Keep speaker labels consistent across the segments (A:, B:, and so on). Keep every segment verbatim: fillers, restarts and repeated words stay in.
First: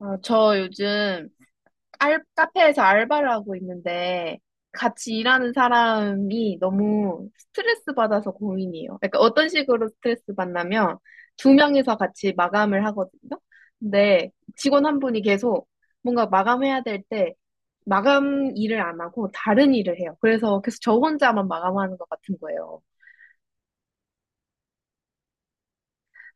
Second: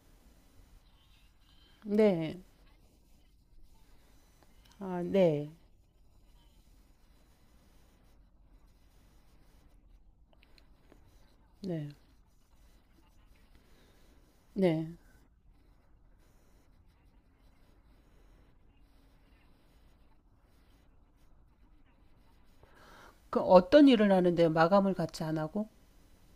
A: 아, 저 요즘 알,
B: 네.
A: 카페에서 알바를 하고 있는데
B: 아,
A: 같이
B: 네.
A: 일하는 사람이 너무 스트레스 받아서 고민이에요. 그러니까 어떤 식으로 스트레스 받냐면 두
B: 네.
A: 명이서 같이 마감을 하거든요. 근데 직원
B: 네.
A: 한 분이 계속 뭔가 마감해야 될 때 마감 일을 안 하고 다른 일을 해요. 그래서 계속 저 혼자만 마감하는 것 같은 거예요.
B: 그 어떤 일을 하는데요? 마감을 같이 안 하고?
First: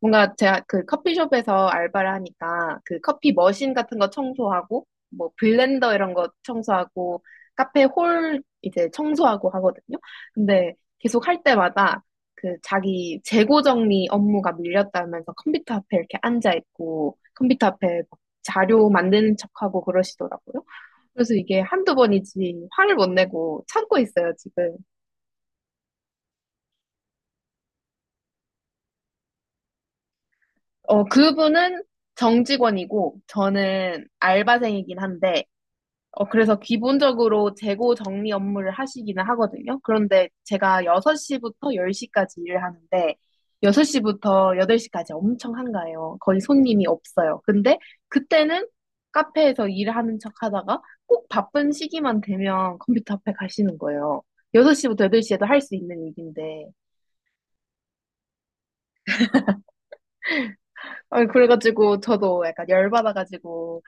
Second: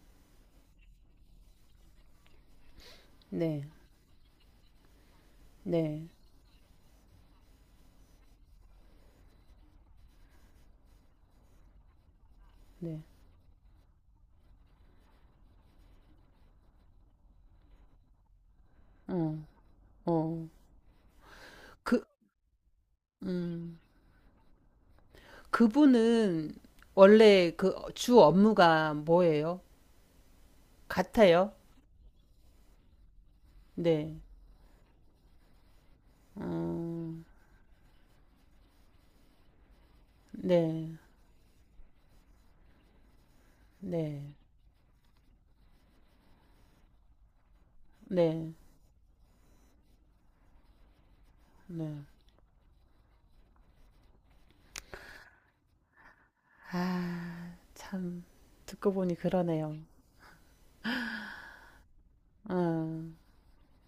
A: 뭔가 제가 그 커피숍에서 알바를 하니까 그 커피
B: 네.
A: 머신 같은 거 청소하고 뭐 블렌더
B: 네.
A: 이런 거 청소하고 카페 홀 이제 청소하고 하거든요. 근데 계속 할 때마다 그
B: 네.
A: 자기 재고 정리 업무가 밀렸다면서 컴퓨터 앞에 이렇게 앉아 있고 컴퓨터 앞에 막 자료 만드는
B: 어.
A: 척하고
B: 어.
A: 그러시더라고요. 그래서 이게 한두
B: 그
A: 번이지 화를 못 내고
B: 음.
A: 참고 있어요, 지금.
B: 그분은 원래 그 주 업무가 뭐예요?
A: 어,
B: 같아요?
A: 그분은 정직원이고 저는
B: 네.
A: 알바생이긴 한데 어, 그래서
B: 어.
A: 기본적으로 재고 정리 업무를 하시기는 하거든요. 그런데 제가
B: 네.
A: 여섯 시부터 열 시까지 일을 하는데,
B: 네.
A: 여섯 시부터 여덟 시까지 엄청 한가해요. 거의 손님이 없어요. 근데
B: 네.
A: 그때는 카페에서 일하는 척 하다가 꼭 바쁜
B: 네.
A: 시기만 되면 컴퓨터 앞에 가시는 거예요. 여섯 시부터 여덟 시에도 할 수 있는 일인데.
B: 아, 참 듣고 보니 그러네요.
A: 아, 그래가지고 저도 약간
B: 아,
A: 열받아가지고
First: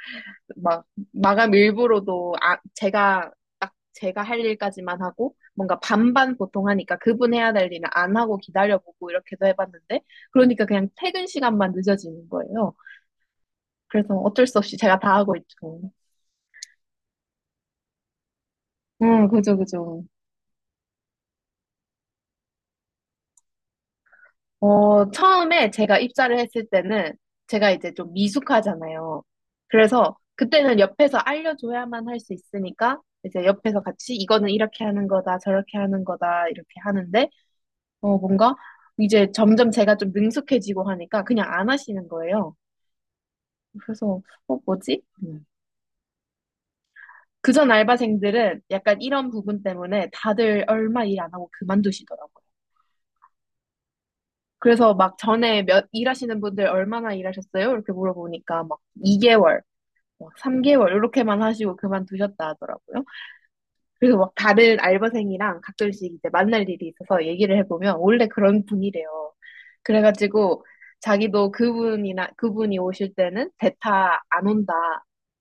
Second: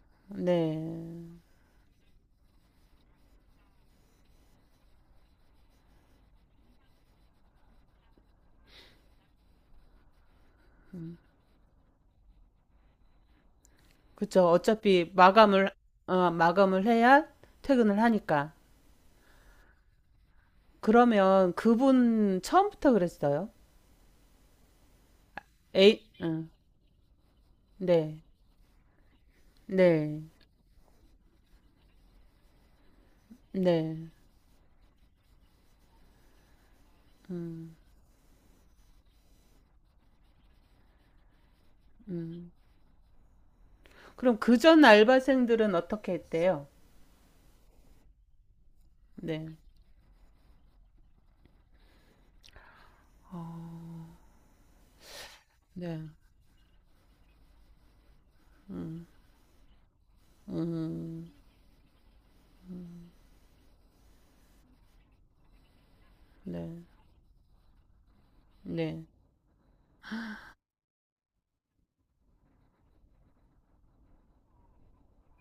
A: 막
B: 네.
A: 마감 일부로도 아 제가 딱 제가 할 일까지만 하고 뭔가 반반 보통 하니까 그분 해야 될 일은 안 하고 기다려보고 이렇게도 해봤는데 그러니까 그냥 퇴근 시간만 늦어지는 거예요. 그래서 어쩔
B: 그쵸.
A: 수 없이 제가
B: 어차피
A: 다 하고
B: 마감을,
A: 있죠.
B: 어, 마감을 해야 퇴근을 하니까.
A: 음, 그죠, 그죠.
B: 그러면 그분 처음부터 그랬어요?
A: 어, 처음에 제가
B: 에이,
A: 입사를
B: 응.
A: 했을 때는 제가 이제 좀
B: 네,
A: 미숙하잖아요. 그래서
B: 네,
A: 그때는 옆에서 알려줘야만 할 수 있으니까 이제 옆에서
B: 네.
A: 같이 이거는 이렇게 하는 거다, 저렇게 하는 거다, 이렇게 하는데
B: 음,
A: 어, 뭔가 이제 점점 제가 좀 능숙해지고 하니까 그냥 안 하시는
B: 음.
A: 거예요. 그래서,
B: 그럼
A: 어,
B: 그전
A: 뭐지? 음.
B: 알바생들은 어떻게 했대요?
A: 그전 알바생들은 약간 이런
B: 네,
A: 부분 때문에 다들 얼마 일 안 하고 그만두시더라고요. 그래서 막 전에 몇
B: 네,
A: 일하시는 분들 얼마나 일하셨어요? 이렇게 물어보니까 막 이 개월, 막 삼 개월
B: 음,
A: 이렇게만 하시고 그만두셨다 하더라고요. 그래서 막 다른 알바생이랑 가끔씩 이제 만날
B: 네,
A: 일이 있어서 얘기를 해보면 원래 그런
B: 네.
A: 분이래요. 그래가지고 자기도 그분이나 그분이 오실 때는 대타 안 온다.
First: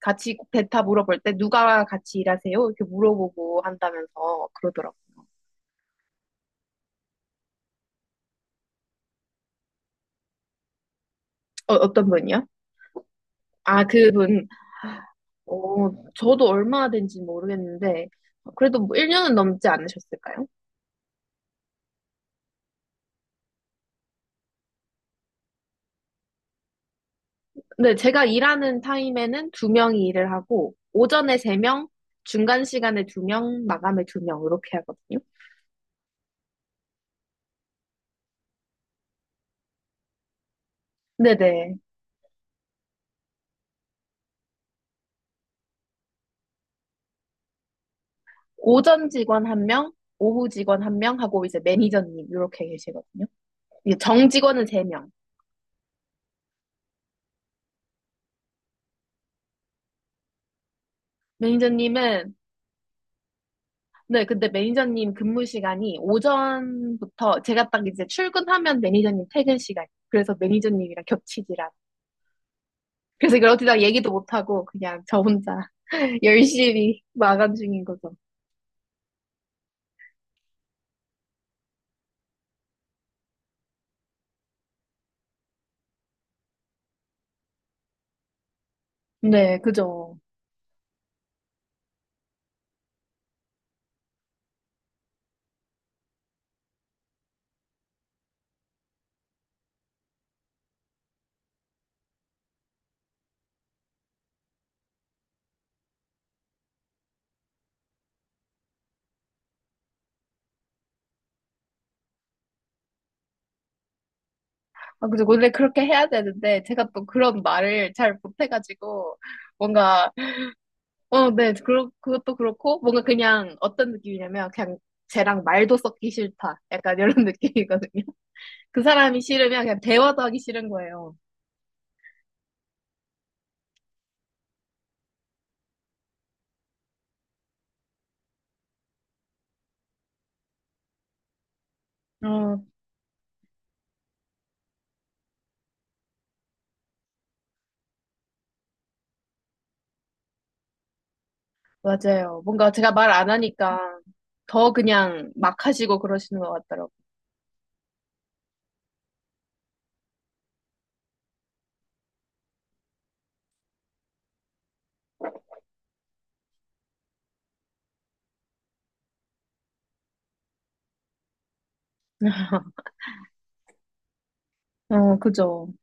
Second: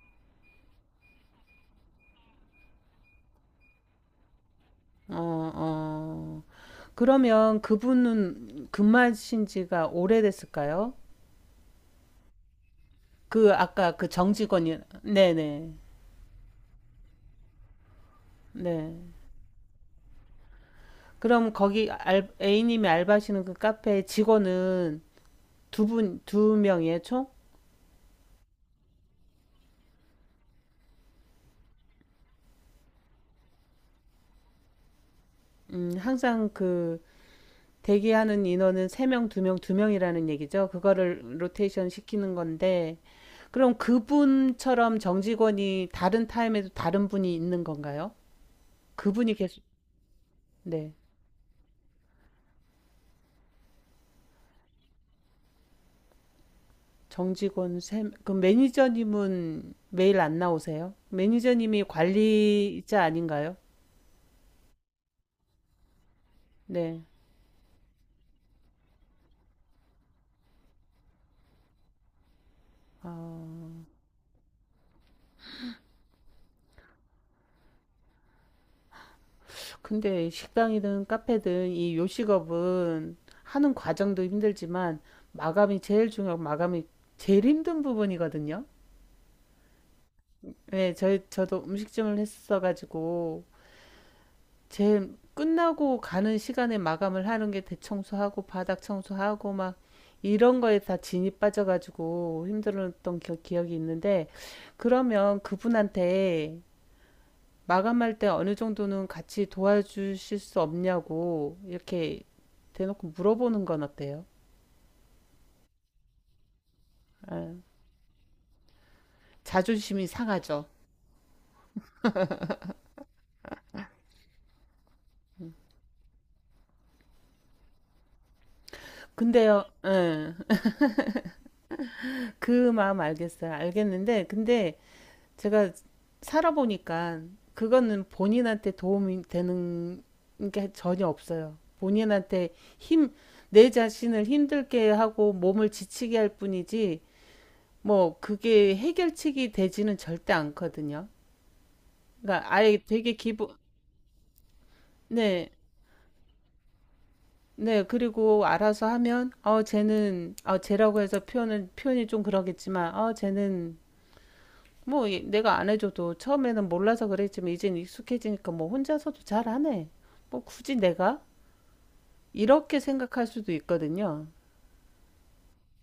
A: 같이 대타 물어볼 때 누가 같이 일하세요? 이렇게 물어보고 한다면서 그러더라고.
B: 어, 어. 그러면 그분은 근무하신 지가 오래됐을까요?
A: 어, 어떤 분이요?
B: 그
A: 아,
B: 아까 그
A: 그분.
B: 정직원이, 네네, 네.
A: 어, 저도 얼마나 된지 모르겠는데
B: 네.
A: 그래도 뭐
B: 네.
A: 일 년은 넘지 않으셨을까요?
B: 그럼 거기 알, A님이 알바하시는 그 카페 직원은 두 분, 두 명이에요, 총?
A: 네, 제가 일하는 타임에는 두 명이 일을 하고, 오전에 세 명, 중간 시간에 두 명, 마감에 두 명, 이렇게 하거든요.
B: 음, 항상 그 대기하는 인원은 세 명, 두 명, 두 명이라는 얘기죠. 그거를
A: 네네.
B: 로테이션 시키는 건데, 그럼 그분처럼 정직원이 다른 타임에도 다른 분이 있는 건가요?
A: 오전
B: 그분이
A: 직원
B: 계속,
A: 한 명, 오후 직원
B: 네.
A: 한 명 하고, 이제 매니저님, 이렇게 계시거든요. 이제 정 직원은 세 명.
B: 정직원 세, 그럼 매니저님은 매일 안 나오세요? 매니저님이
A: 매니저님은,
B: 관리자 아닌가요?
A: 네, 근데 매니저님 근무 시간이
B: 네.
A: 오전부터, 제가 딱 이제 출근하면 매니저님 퇴근 시간. 그래서 매니저님이랑 겹치지라. 그래서 그렇게
B: 아.
A: 다 얘기도 못하고, 그냥 저 혼자 열심히 마감 중인 거죠.
B: 근데 식당이든 카페든 이 요식업은 하는 과정도 힘들지만 마감이 제일 중요하고 마감이 제일 힘든 부분이거든요.
A: 네, 그죠.
B: 네, 저, 저도 음식점을 했어가지고 제일 끝나고 가는 시간에 마감을 하는 게 대청소하고 바닥 청소하고 막 이런 거에 다 진이 빠져가지고 힘들었던 기- 기억이 있는데 그러면 그분한테 마감할 때 어느 정도는 같이 도와주실 수 없냐고 이렇게 대놓고 물어보는 건 어때요?
A: 아, 그죠. 원래 그렇게 해야 되는데, 제가 또 그런
B: 에.
A: 말을 잘 못해가지고,
B: 자존심이
A: 뭔가,
B: 상하죠.
A: 어, 네, 그러, 그것도 그렇고, 뭔가 그냥 어떤 느낌이냐면, 그냥 쟤랑 말도 섞기 싫다. 약간 이런 느낌이거든요. 그 사람이 싫으면
B: 근데요,
A: 그냥 대화도
B: 예.
A: 하기 싫은 거예요.
B: 그 마음 알겠어요. 알겠는데, 근데 제가 살아보니까 그거는 본인한테 도움이 되는 게 전혀 없어요. 본인한테
A: 어,
B: 힘, 내 자신을 힘들게 하고 몸을 지치게 할 뿐이지, 뭐, 그게 해결책이 되지는 절대 않거든요.
A: 맞아요.
B: 그러니까
A: 뭔가
B: 아예
A: 제가 말
B: 되게
A: 안
B: 기분,
A: 하니까 더 그냥
B: 네.
A: 막 하시고 그러시는 것 같더라고요.
B: 네. 그리고 알아서 하면 어 쟤는 어 쟤라고 해서 표현을 표현이 좀 그러겠지만 어 쟤는 뭐 얘- 내가 안 해줘도 처음에는 몰라서 그랬지만 이젠 익숙해지니까 뭐 혼자서도 잘하네. 뭐 굳이 내가 이렇게 생각할 수도 있거든요.
A: 어, 그죠.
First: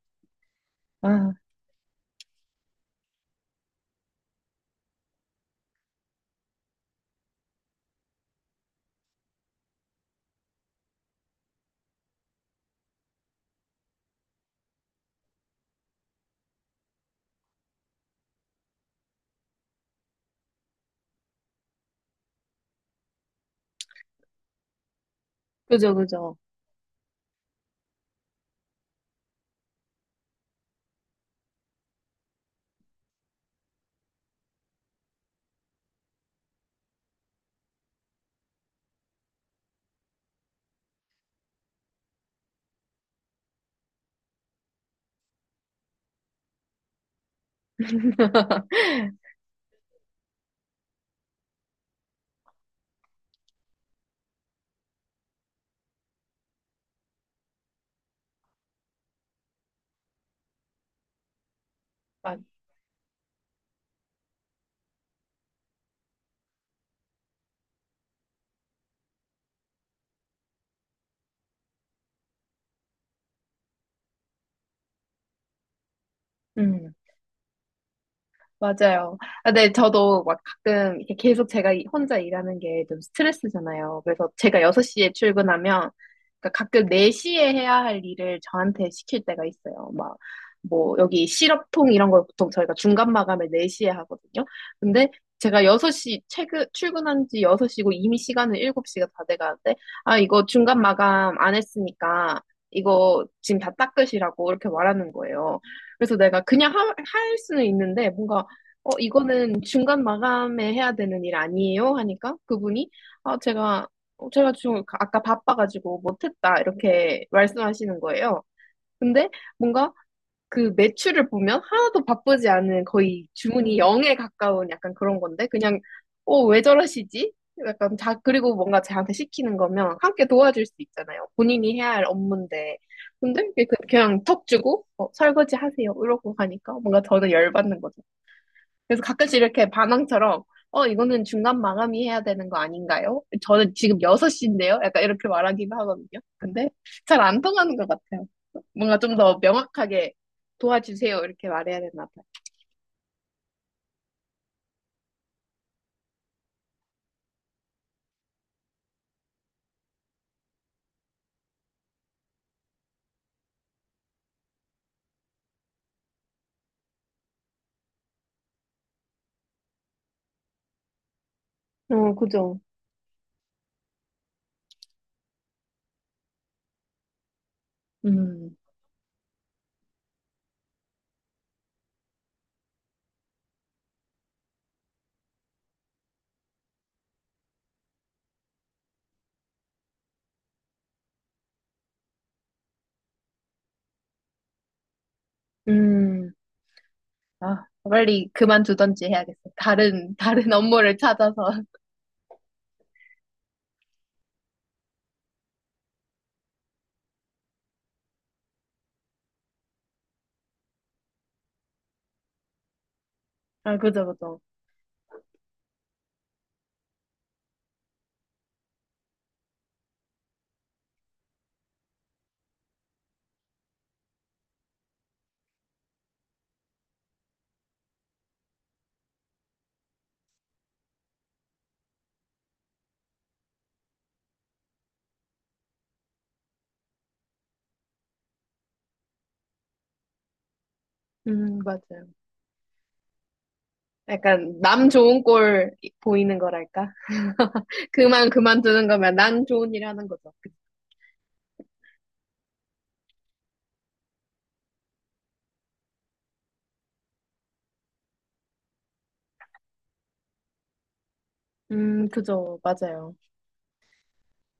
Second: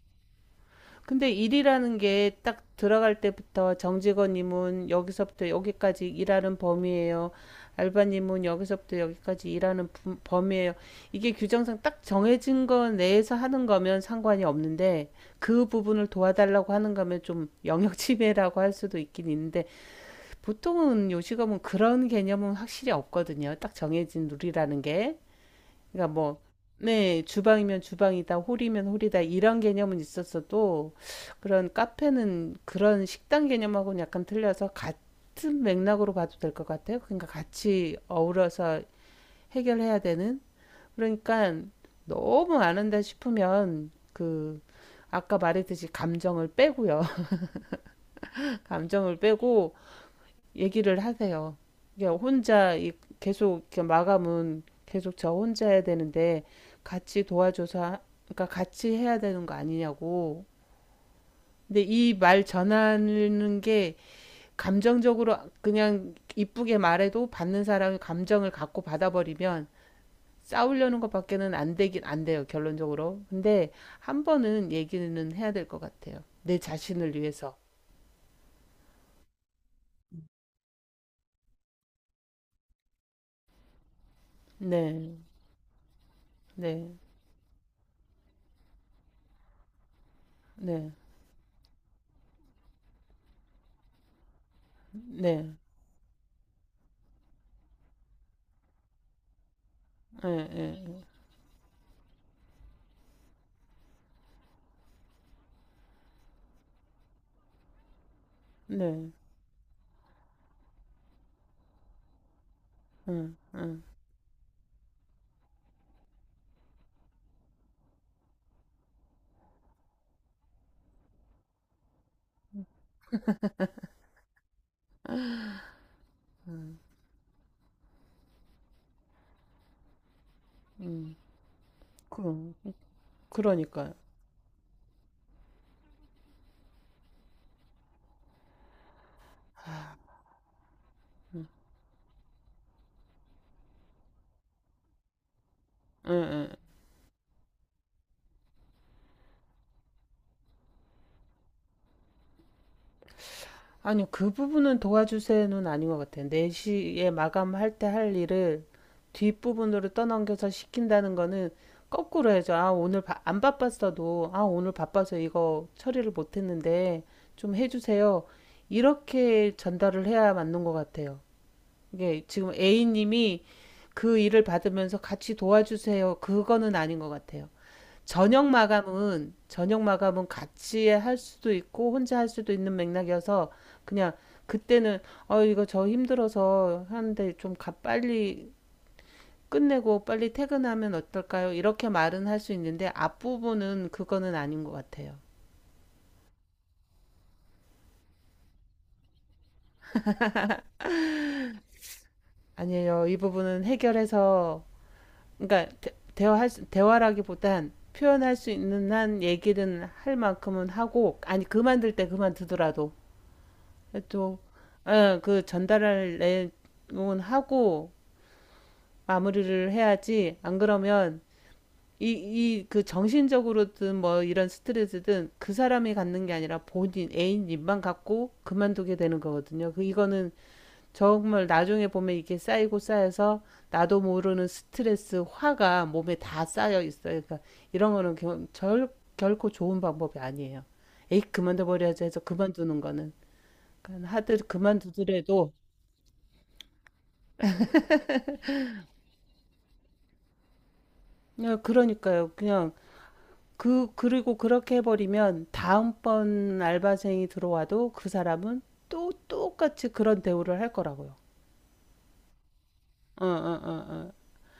B: 근데
A: 아,
B: 일이라는 게 딱 들어갈 때부터 정직원님은 여기서부터 여기까지 일하는 범위예요. 알바님은 여기서부터 여기까지 일하는 범위예요. 이게 규정상 딱 정해진 거 내에서 하는 거면 상관이 없는데 그 부분을 도와달라고 하는 거면 좀 영역 침해라고 할 수도 있긴 있는데 보통은 요식업은 그런 개념은 확실히 없거든요. 딱 정해진 룰이라는 게.
A: 그죠,
B: 그러니까
A: 그죠.
B: 뭐, 네, 주방이면 주방이다, 홀이면 홀이다, 이런 개념은 있었어도, 그런 카페는 그런 식당 개념하고는 약간 틀려서 같은 맥락으로 봐도 될 것 같아요. 그러니까 같이 어우러서 해결해야 되는? 그러니까 너무 안 한다 싶으면, 그, 아까 말했듯이 감정을 빼고요. 감정을 빼고, 얘기를 하세요. 이게 혼자 계속 이렇게 마감은 계속 저 혼자 해야 되는데 같이 도와줘서 그러니까 같이 해야 되는 거 아니냐고. 근데 이
A: 맞,
B: 말 전하는 게 감정적으로 그냥 이쁘게 말해도 받는 사람이 감정을 갖고 받아버리면 싸우려는 것밖에는 안 되긴 안 돼요, 결론적으로. 근데 한 번은 얘기는 해야 될 것 같아요. 내
A: 음.
B: 자신을 위해서.
A: 맞아요. 아, 네, 저도 막 가끔 이렇게 계속 제가 이- 혼자 일하는 게 좀 스트레스잖아요. 그래서 제가 여섯 시에
B: 네,
A: 출근하면 그러니까 가끔
B: 네,
A: 네 시에 해야 할 일을 저한테 시킬 때가 있어요. 막,
B: 네,
A: 뭐, 여기 시럽통 이런 걸 보통 저희가 중간 마감을 네 시에 하거든요. 근데
B: 네,
A: 제가 여섯 시, 퇴근, 출근한 지 여섯 시고 이미 시간은 일곱 시가 다 돼가는데, 아, 이거 중간
B: 네,
A: 마감 안 했으니까 이거 지금 다 닦으시라고 이렇게 말하는 거예요. 그래서 내가 그냥 하- 할 수는 있는데, 뭔가
B: 네,
A: 어,
B: 네.
A: 이거는 중간 마감에 해야 되는 일 아니에요? 하니까 그분이,
B: 응,
A: 아,
B: 응,
A: 제가, 어, 제가 지금 아까 바빠가지고 못했다. 이렇게 말씀하시는 거예요. 근데 뭔가 그 매출을 보면 하나도 바쁘지 않은 거의 주문이 영에 가까운 약간 그런 건데, 그냥, 어, 왜 저러시지? 약간 자, 그리고 뭔가 저한테 시키는 거면 함께 도와줄 수
B: 응.
A: 있잖아요. 본인이 해야 할
B: 그럼,
A: 업무인데. 근데 이렇게
B: 그러니까요.
A: 그냥 턱 주고, 어, 설거지 하세요. 이러고 가니까 뭔가 저는 열받는 거죠. 그래서 가끔씩 이렇게
B: 아,
A: 반항처럼, 어, 이거는 중간 마감이 해야 되는 거 아닌가요? 저는 지금 여섯 시인데요? 약간 이렇게 말하기도 하거든요.
B: 응, 응.
A: 근데 잘 안 통하는 것 같아요. 뭔가 좀 더 명확하게 도와주세요. 이렇게 말해야 되나
B: 아니, 그 부분은 도와주세요는 아닌 것 같아요. 네 시에 마감할 때 할 일을 뒷부분으로 떠넘겨서 시킨다는 거는 거꾸로 해야죠. 아, 오늘 바- 안 바빴어도, 아, 오늘 바빠서 이거 처리를 못 했는데 좀 해주세요. 이렇게 전달을 해야 맞는 것 같아요.
A: 봐요. 어,
B: 이게 지금
A: 그죠.
B: A님이 그 일을 받으면서 같이 도와주세요. 그거는 아닌 것 같아요. 저녁
A: 음,
B: 마감은 저녁 마감은 같이 할 수도 있고 혼자 할 수도 있는 맥락이어서 그냥 그때는 어 이거 저 힘들어서 하는데 좀 가, 빨리 끝내고 빨리 퇴근하면 어떨까요? 이렇게 말은 할 수 있는데 앞부분은 그거는 아닌 것 같아요.
A: 음, 아, 빨리 그만두던지 해야겠어. 다른, 다른 업무를 찾아서.
B: 아니에요. 이 부분은 해결해서 그러니까 대, 대화할 수- 대화라기보단 표현할 수 있는 한 얘기는 할 만큼은 하고 아니 그만둘 때 그만두더라도
A: 아, 그죠,
B: 또,
A: 그죠.
B: 어, 그 전달할 내용은 하고 마무리를 해야지. 안 그러면 이, 이, 그 정신적으로든 뭐 이런 스트레스든 그 사람이 갖는 게 아니라 본인, 애인님만 갖고 그만두게 되는 거거든요. 그, 이거는 정말 나중에 보면 이게 쌓이고 쌓여서 나도 모르는 스트레스, 화가 몸에 다 쌓여 있어요. 그러니까 이런 거는 결, 절- 결코 좋은 방법이 아니에요. 에이,
A: 음,
B: 그만둬버려야지
A: 맞아요.
B: 해서 그만두는 거는. 그러니까 하들
A: 약간 남 좋은
B: 그만두더라도
A: 꼴 보이는 거랄까? 그만 그만두는 거면 난 좋은 일 하는 거죠.
B: 야, 그러니까요. 그냥 그 그리고 그렇게 해버리면 다음번 알바생이 들어와도 그 사람은 또 똑같이 그런 대우를 할 거라고요.
A: 음, 그죠. 맞아요.
B: 어, 어, 어, 어.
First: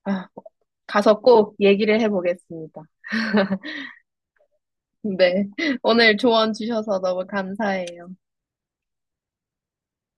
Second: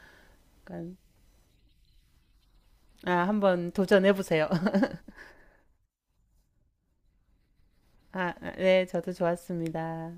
A: 아,
B: 그러니까,
A: 가서 꼭 얘기를 해보겠습니다.
B: 아, 한번 도전해 보세요.
A: 네. 오늘 조언 주셔서 너무 감사해요.
B: 아, 네, 저도 좋았습니다.